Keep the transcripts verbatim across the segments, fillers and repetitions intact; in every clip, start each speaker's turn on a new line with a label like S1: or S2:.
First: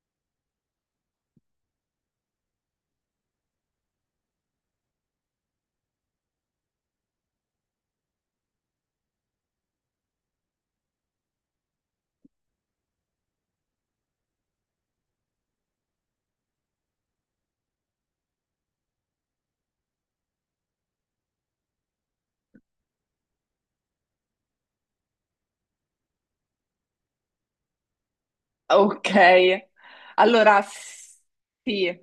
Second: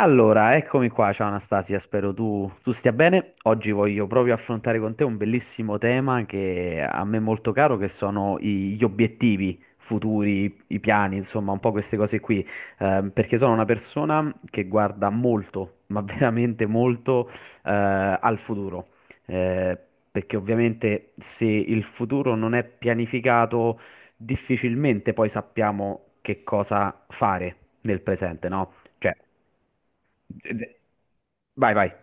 S1: Allora, eccomi qua, ciao Anastasia, spero tu, tu stia bene. Oggi voglio proprio affrontare con te un bellissimo tema che a me è molto caro, che sono i- gli obiettivi futuri, i piani, insomma, un po' queste cose qui. Eh, perché sono una persona che guarda molto, ma veramente molto, eh, al futuro. Eh, Perché ovviamente se il futuro non è pianificato, difficilmente poi sappiamo che cosa fare nel presente, no?
S2: Ok,
S1: Cioè,
S2: allora s-
S1: vai, vai.
S2: sì,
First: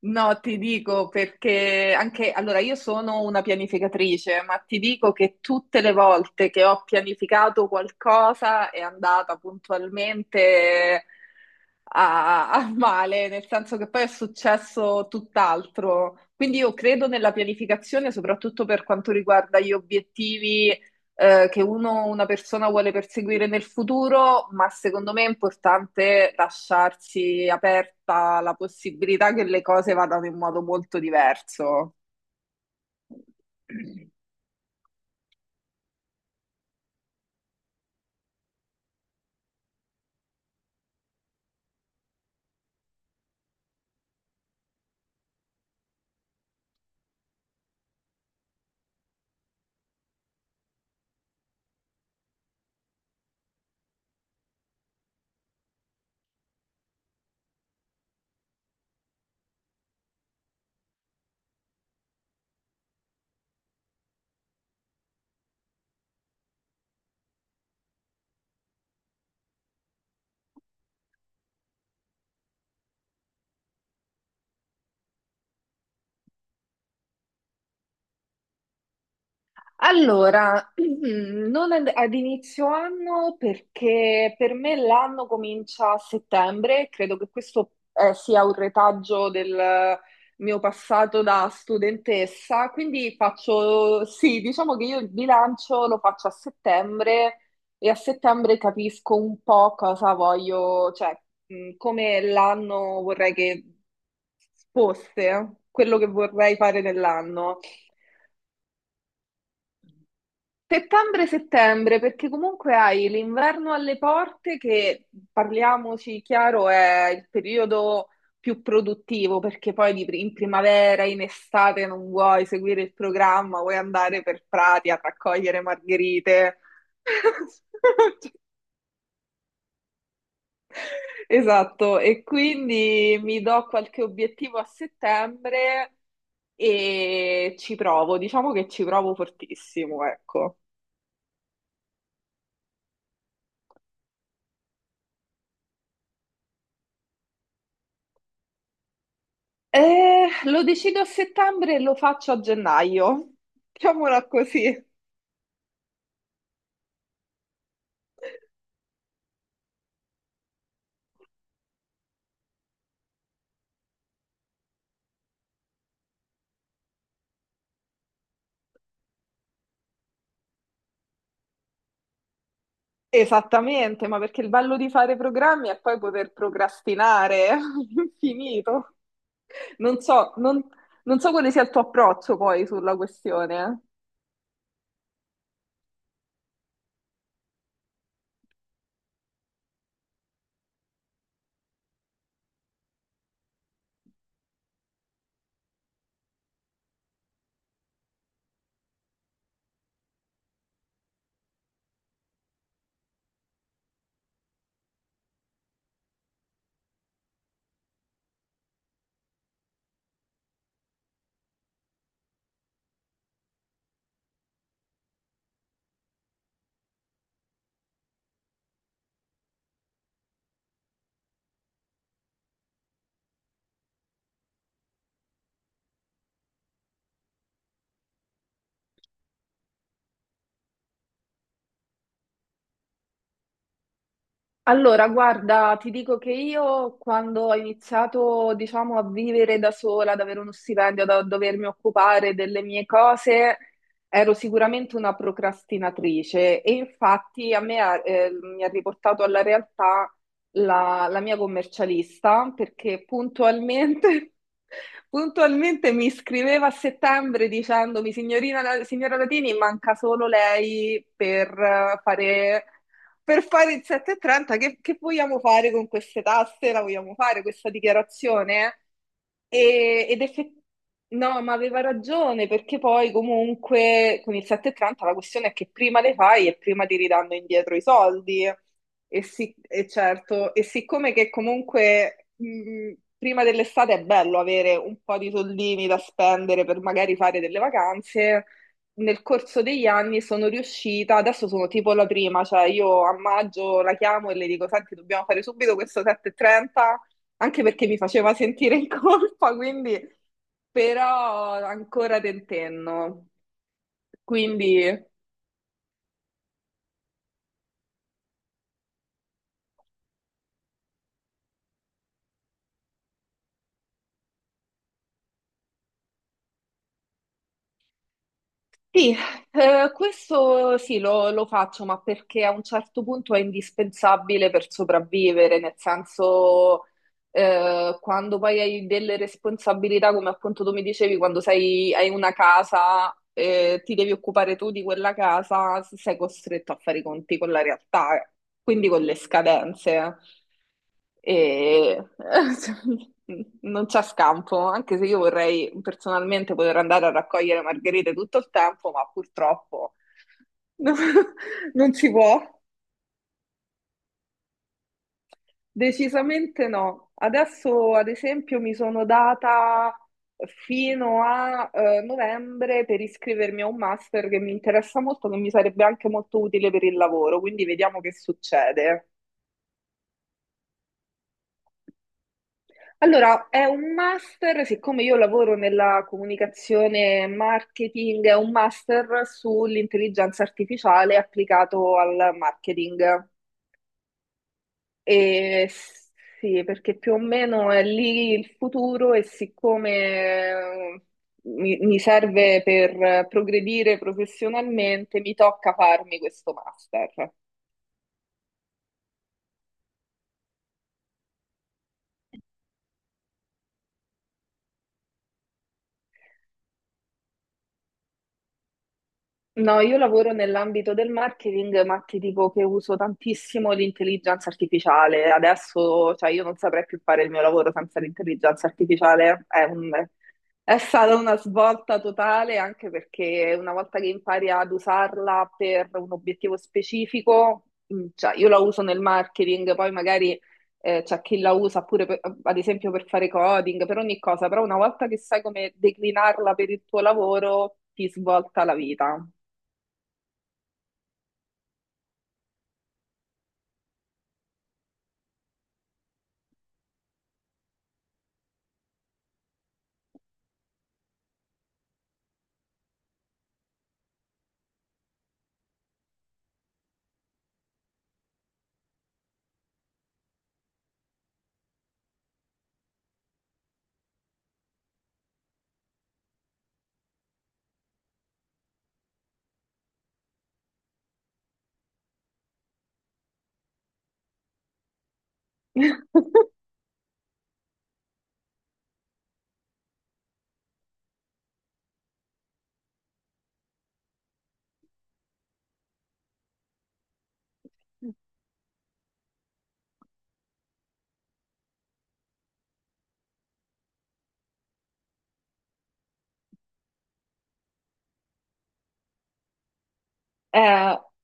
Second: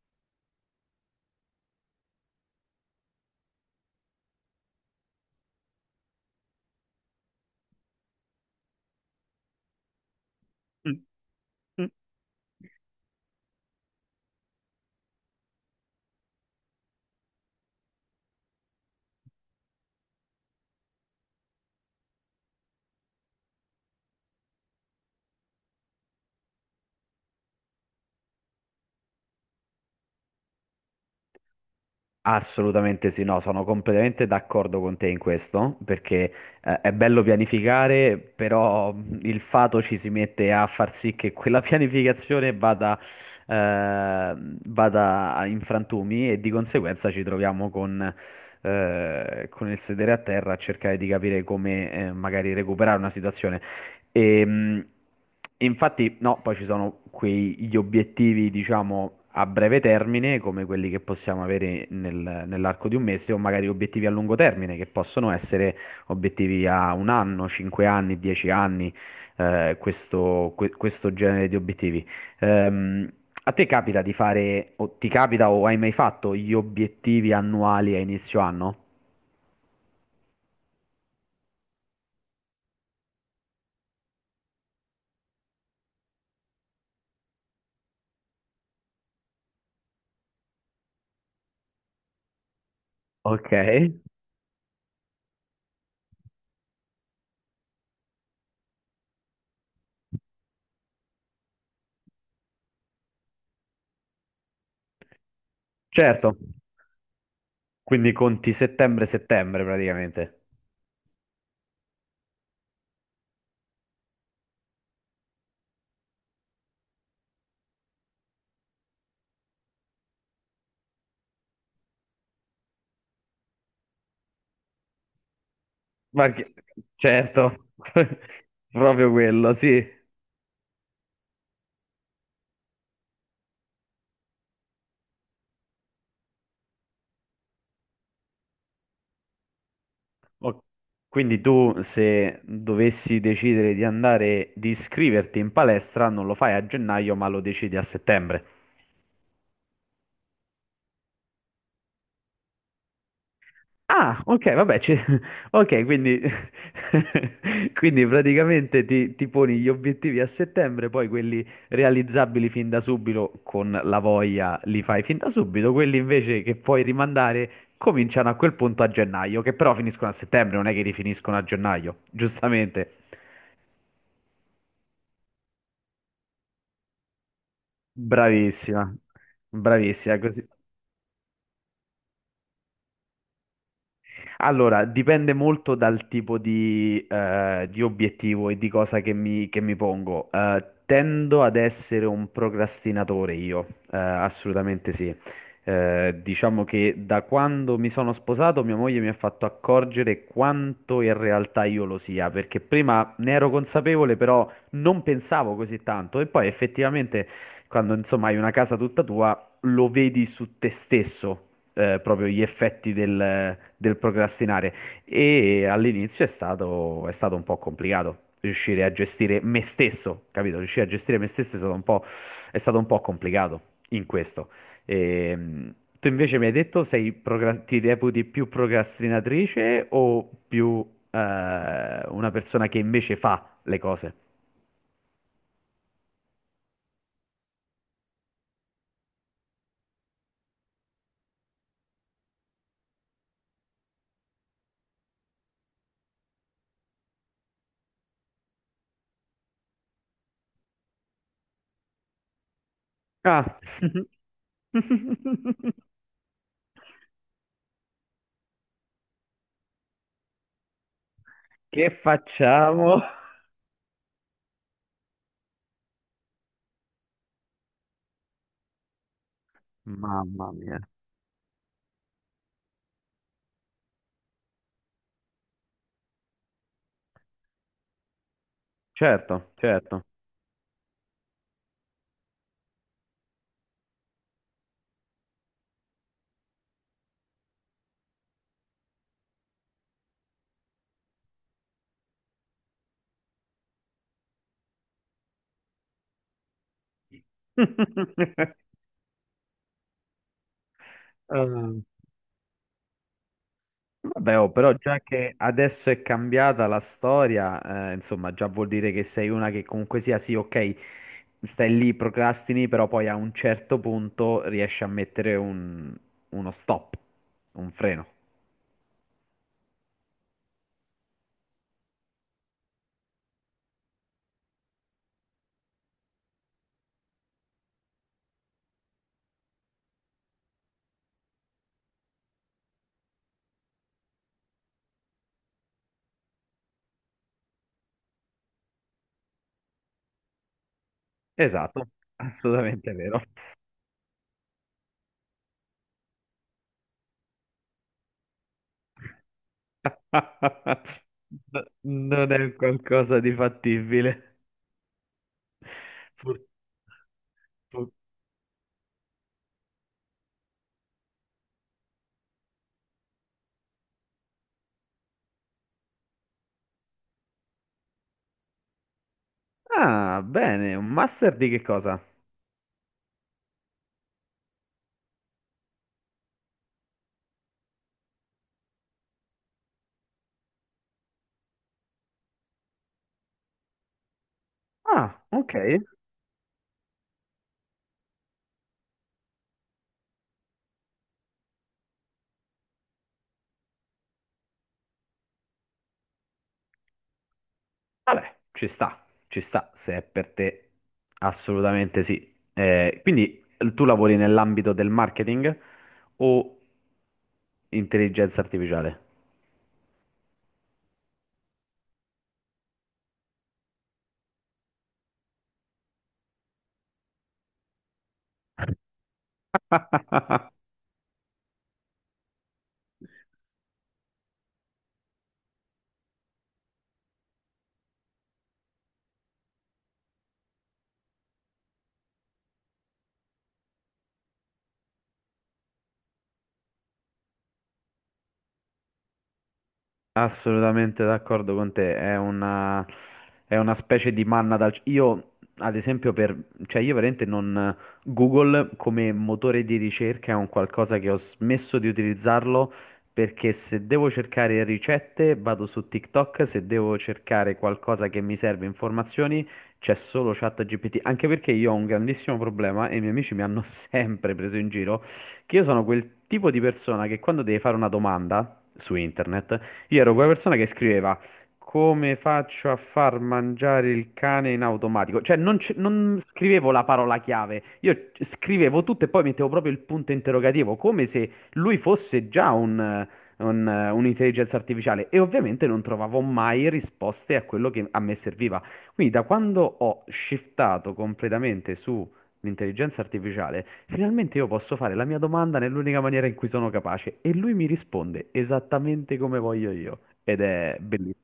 S2: no, ti dico perché anche, allora io sono una pianificatrice, ma ti dico che tutte le volte che ho pianificato qualcosa è andata
S1: Mm,
S2: puntualmente
S1: mm.
S2: a, a male, nel senso che poi è successo tutt'altro. Quindi io credo nella pianificazione, soprattutto per quanto riguarda gli obiettivi eh, che uno, una persona vuole perseguire nel futuro, ma secondo me è importante lasciarsi aperta la possibilità che le cose vadano in modo molto diverso.
S1: Assolutamente sì, no, sono completamente d'accordo con te in questo, perché eh, è bello pianificare, però mh, il fato ci si mette a far sì che quella pianificazione vada, eh, vada a- in frantumi e di conseguenza ci troviamo con, eh, con il sedere a terra a cercare di capire come eh, magari recuperare una situazione. E, mh, infatti, no, poi ci sono quei, gli obiettivi, diciamo, a breve termine, come quelli che possiamo avere nel- nell'arco di un mese, o magari obiettivi a lungo termine, che possono essere obiettivi a un anno, cinque anni, dieci anni, eh, questo, que- questo genere di obiettivi. Ehm, A te capita di fare, o ti capita o hai mai fatto gli obiettivi annuali a inizio anno?
S2: Allora, mm, non ad, ad inizio anno perché per me l'anno comincia a settembre, credo che questo eh, sia un retaggio del mio passato da studentessa, quindi
S1: Ok,
S2: faccio, sì, diciamo che io il bilancio lo faccio a settembre e a settembre capisco un po' cosa voglio, cioè mh, come l'anno vorrei che fosse, quello che
S1: certo.
S2: vorrei fare nell'anno.
S1: Quindi conti settembre-settembre praticamente.
S2: Settembre-settembre, perché comunque hai l'inverno alle porte che, parliamoci chiaro, è il periodo più produttivo, perché poi di pri- in primavera, in estate non vuoi seguire il programma, vuoi andare per prati a raccogliere
S1: Ma che-
S2: margherite.
S1: certo, proprio quello, sì.
S2: Esatto, e quindi mi do qualche obiettivo a settembre e ci provo, diciamo che ci provo fortissimo, ecco.
S1: O- Quindi tu se dovessi decidere di andare, di iscriverti in palestra, non lo fai a gennaio, ma lo decidi a settembre.
S2: Eh, lo decido a settembre e lo faccio a gennaio,
S1: Ah,
S2: diciamola
S1: ok, vabbè,
S2: così.
S1: ci- ok, quindi, quindi praticamente ti, ti poni gli obiettivi a settembre, poi quelli realizzabili fin da subito con la voglia li fai fin da subito, quelli invece che puoi rimandare cominciano a quel punto a gennaio, che però finiscono a settembre, non è che rifiniscono a gennaio, giustamente.
S2: Esattamente, ma perché il bello di fare programmi è poi poter procrastinare all'infinito.
S1: Bravissima,
S2: Non
S1: bravissima,
S2: so,
S1: così.
S2: non, non so quale sia il tuo approccio poi sulla questione.
S1: Allora, dipende molto dal tipo di, eh, di obiettivo e di cosa che mi, che mi pongo. Eh, tendo ad essere un procrastinatore io, eh, assolutamente sì. Eh, diciamo che da quando mi sono sposato, mia moglie mi ha fatto accorgere quanto in realtà io lo sia, perché prima ne ero consapevole, però non pensavo così tanto. E poi effettivamente, quando insomma hai una casa tutta tua, lo vedi su te stesso eh, proprio gli effetti del, del procrastinare. E all'inizio è stato, è stato un po' complicato riuscire a gestire me stesso, capito? Riuscire a gestire me stesso è stato un po', è stato un po' complicato in questo. Ehm, Tu invece mi hai detto sei procra- ti reputi più procrastinatrice o più eh, una persona che invece fa le cose?
S2: Allora, guarda, ti dico che io quando ho iniziato, diciamo, a vivere da sola, ad avere uno stipendio, da dovermi occupare delle mie cose, ero sicuramente una procrastinatrice e infatti a me ha- eh, mi ha riportato alla realtà la, la mia commercialista perché
S1: Ah,
S2: puntualmente, puntualmente mi scriveva a settembre dicendomi, signorina, signora Latini, manca solo lei per
S1: che
S2: eh, fare
S1: facciamo?
S2: per fare il sette e trenta, che, che vogliamo fare con queste tasse? La vogliamo fare questa dichiarazione? E- ed
S1: Mamma
S2: effettivamente,
S1: mia.
S2: no, ma aveva ragione, perché poi comunque con il sette e trenta la questione è che prima le fai e prima ti ridanno indietro i soldi. E
S1: Certo,
S2: sì, e
S1: certo.
S2: certo, e siccome che comunque mh, prima dell'estate è bello avere un po' di soldini da spendere per magari fare delle vacanze, nel corso degli anni sono riuscita, adesso sono tipo la prima, cioè io a maggio la chiamo e le dico, senti, dobbiamo fare subito questo sette e trenta, anche perché mi faceva sentire in colpa, quindi però
S1: Eh,
S2: ancora tentenno.
S1: Vabbè, oh, però
S2: Quindi
S1: già che adesso è cambiata la storia, eh, insomma, già vuol dire che sei una che comunque sia, sì, ok, stai lì, procrastini, però poi a un certo punto riesci a mettere un- uno stop, un freno.
S2: sì, eh, questo sì lo, lo faccio, ma perché a un certo punto è indispensabile per sopravvivere, nel senso eh, quando poi hai delle responsabilità, come appunto tu mi dicevi, quando sei, hai una casa, eh, ti devi occupare tu di quella casa, sei costretto a fare i conti con la realtà, quindi con le scadenze.
S1: Esatto,
S2: E
S1: assolutamente vero.
S2: non c'è scampo, anche se io vorrei personalmente poter andare a raccogliere margherite tutto il tempo, ma purtroppo
S1: No-
S2: non si
S1: Non
S2: può.
S1: è qualcosa di fattibile. Pur-
S2: Decisamente no.
S1: pur-
S2: Adesso, ad esempio, mi sono data fino a eh, novembre per iscrivermi a un master che mi interessa molto, che mi sarebbe anche molto utile per il lavoro, quindi vediamo che succede.
S1: Ah, bene, un master di che cosa?
S2: Allora, è un master, siccome io lavoro nella comunicazione e marketing, è un master sull'intelligenza artificiale applicato al marketing.
S1: Ah, ok.
S2: E sì, perché più o meno è lì il futuro e siccome eh, mi, mi serve per eh, progredire professionalmente, mi tocca farmi questo master.
S1: Vabbè, ci sta, ci sta, se è per te, assolutamente sì. Eh, quindi eh, tu lavori nell'ambito del marketing o intelligenza artificiale?
S2: No, io lavoro nell'ambito del marketing, ma ti dico che uso tantissimo l'intelligenza artificiale. Adesso, cioè, io non saprei più fare il mio lavoro senza l'intelligenza artificiale, è un, è stata una svolta totale anche perché una volta che impari ad usarla per un obiettivo specifico, mh, cioè io la uso nel marketing, poi magari eh, c'è chi la usa pure per- ad esempio per fare coding, per ogni cosa, però una volta che sai come declinarla per il tuo lavoro, ti svolta la vita.
S1: Assolutamente d'accordo con te, è una, è una specie di manna dal... Io, ad esempio, per... cioè io veramente non... Google come motore di ricerca è un qualcosa che ho smesso di utilizzarlo perché se devo cercare ricette vado su TikTok, se devo cercare qualcosa che mi serve informazioni c'è solo ChatGPT, anche perché io ho un grandissimo problema e i miei amici mi hanno sempre preso in giro, che io sono quel tipo di persona che quando deve fare una domanda su internet, io ero quella persona che scriveva come faccio a far mangiare il cane in automatico. Cioè, non, c- non scrivevo la parola chiave, io c- scrivevo tutto e poi mettevo proprio il punto interrogativo, come se lui fosse già un, eh, un, eh, un'intelligenza artificiale. E ovviamente non trovavo mai risposte a quello che a me serviva. Quindi, da quando ho shiftato completamente su l'intelligenza artificiale, finalmente io posso fare la mia domanda nell'unica maniera in cui sono capace e lui mi risponde esattamente come voglio io. Ed è
S2: Eh,
S1: bellissimo.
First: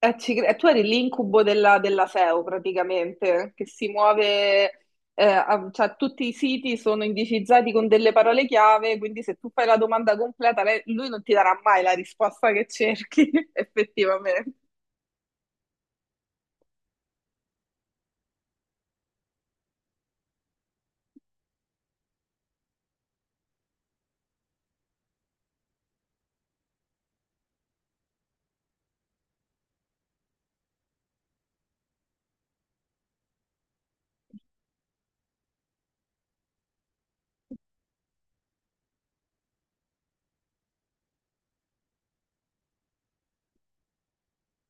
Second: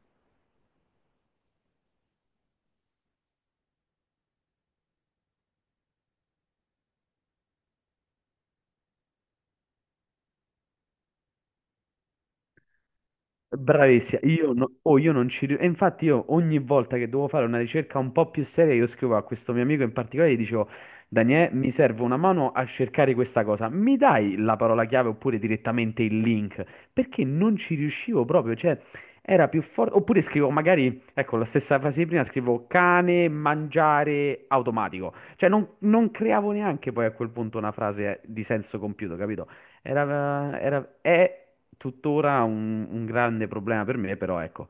S2: Eh, ci cre- eh, tu eri l'incubo della, della S E O praticamente, che si muove, eh, a- cioè tutti i siti sono indicizzati con delle parole chiave, quindi se tu fai la domanda completa, lei- lui non ti darà mai la risposta che cerchi,
S1: Bravissima,
S2: effettivamente.
S1: io, no- oh, io non ci riuscivo. E infatti io ogni volta che dovevo fare una ricerca un po' più seria, io scrivo a questo mio amico in particolare, e gli dicevo, Daniele, mi serve una mano a cercare questa cosa, mi dai la parola chiave oppure direttamente il link? Perché non ci riuscivo proprio, cioè era più forte. Oppure scrivo magari, ecco, la stessa frase di prima, scrivo cane, mangiare, automatico. Cioè non, non creavo neanche poi a quel punto una frase di senso compiuto, capito? Era, era, è tuttora un, un grande problema per me, però ecco,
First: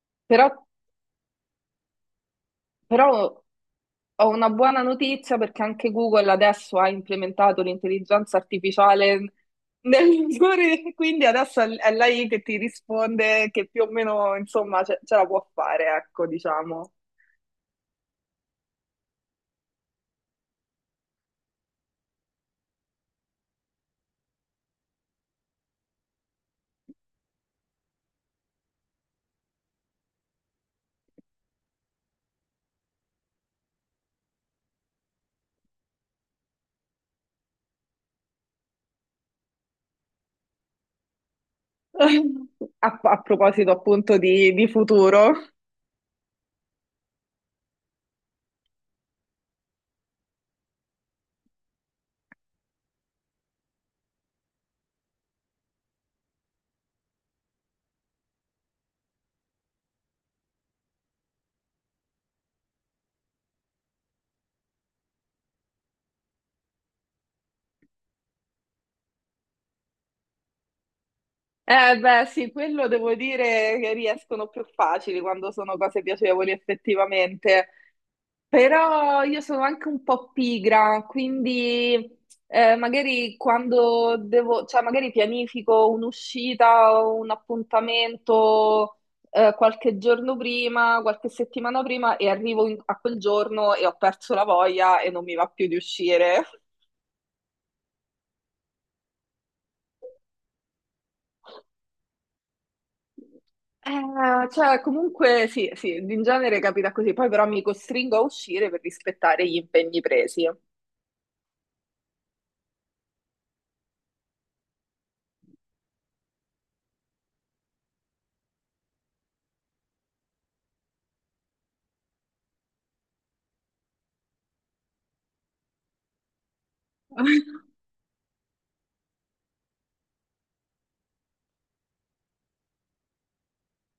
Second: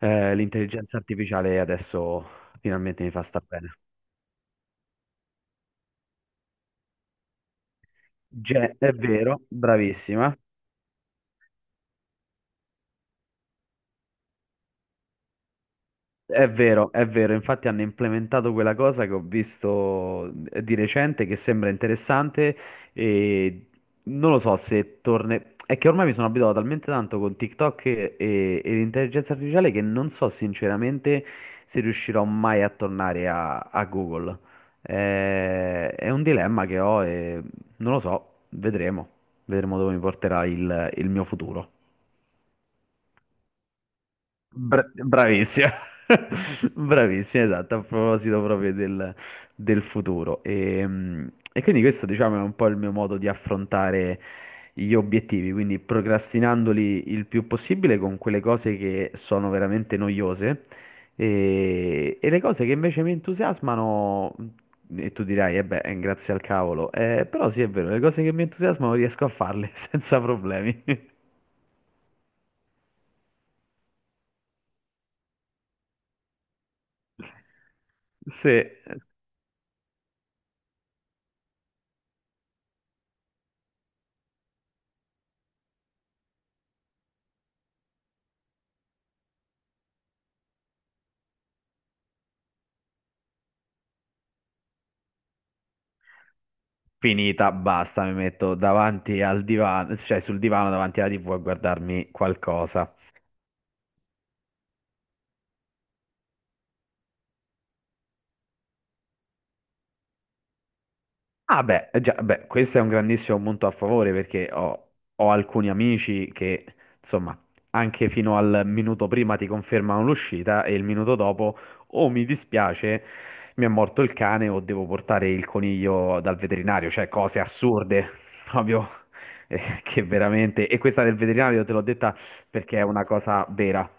S1: eh,
S2: Però,
S1: l'intelligenza artificiale adesso finalmente mi fa
S2: Però
S1: star bene.
S2: ho una buona notizia perché anche Google adesso ha implementato l'intelligenza
S1: Ge- è
S2: artificiale
S1: vero,
S2: nel
S1: bravissima.
S2: motori, quindi adesso è è lei che ti risponde, che più o meno, insomma, ce, ce la può fare, ecco,
S1: È vero,
S2: diciamo.
S1: è vero, infatti hanno implementato quella cosa che ho visto eh, di recente che sembra interessante e non lo so se torne... È che ormai mi sono abituato talmente tanto con TikTok e, e- e l'intelligenza artificiale che non so sinceramente se riuscirò mai a tornare a, a Google. Eh, È un dilemma che ho e non lo so, vedremo, vedremo dove mi porterà il il mio futuro.
S2: A, a proposito appunto di, di
S1: Bra-
S2: futuro,
S1: bravissima, bravissima, esatto, a proposito proprio del, del futuro. E, mh, e quindi questo, diciamo, è un po' il mio modo di affrontare gli obiettivi, quindi procrastinandoli il più possibile con quelle cose che sono veramente noiose e, e le cose che invece mi entusiasmano, e tu dirai, eh beh, grazie al cavolo. Eh, però sì, è vero, le cose che mi entusiasmano riesco a farle senza problemi.
S2: eh beh, sì, quello devo dire che riescono più facili quando sono cose piacevoli effettivamente,
S1: Sì,
S2: però io sono anche un po' pigra, quindi eh, magari quando devo, cioè magari pianifico un'uscita o un appuntamento eh, qualche giorno prima, qualche settimana prima e arrivo in- a quel giorno e ho perso la voglia e non mi va più di uscire.
S1: finita, basta, mi metto davanti al divano, cioè sul divano davanti alla T V a guardarmi qualcosa.
S2: Eh, cioè, comunque sì, sì, in genere capita così, poi però mi costringo a uscire per rispettare gli impegni presi.
S1: Ah beh, eh già, beh, questo è un grandissimo punto a favore perché ho, ho alcuni amici che, insomma, anche fino al minuto prima ti confermano l'uscita e il minuto dopo o mi dispiace, mi è morto il cane o devo portare il coniglio dal veterinario, cioè cose assurde, proprio, eh, che veramente... E questa del veterinario te l'ho detta perché è una cosa vera.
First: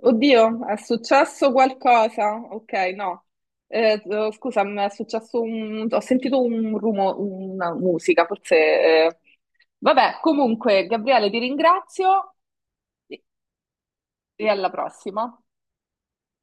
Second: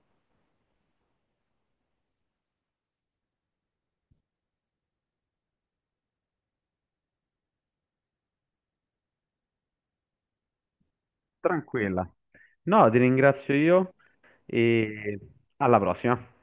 S2: Oddio, è successo qualcosa? Ok, no. Eh, eh, scusa, mi è successo un... ho sentito un rumore, una musica, forse... eh. Vabbè, comunque, Gabriele, ti
S1: Tranquilla.
S2: ringrazio
S1: No, ti
S2: e
S1: ringrazio io
S2: e alla
S1: e
S2: prossima.
S1: alla prossima.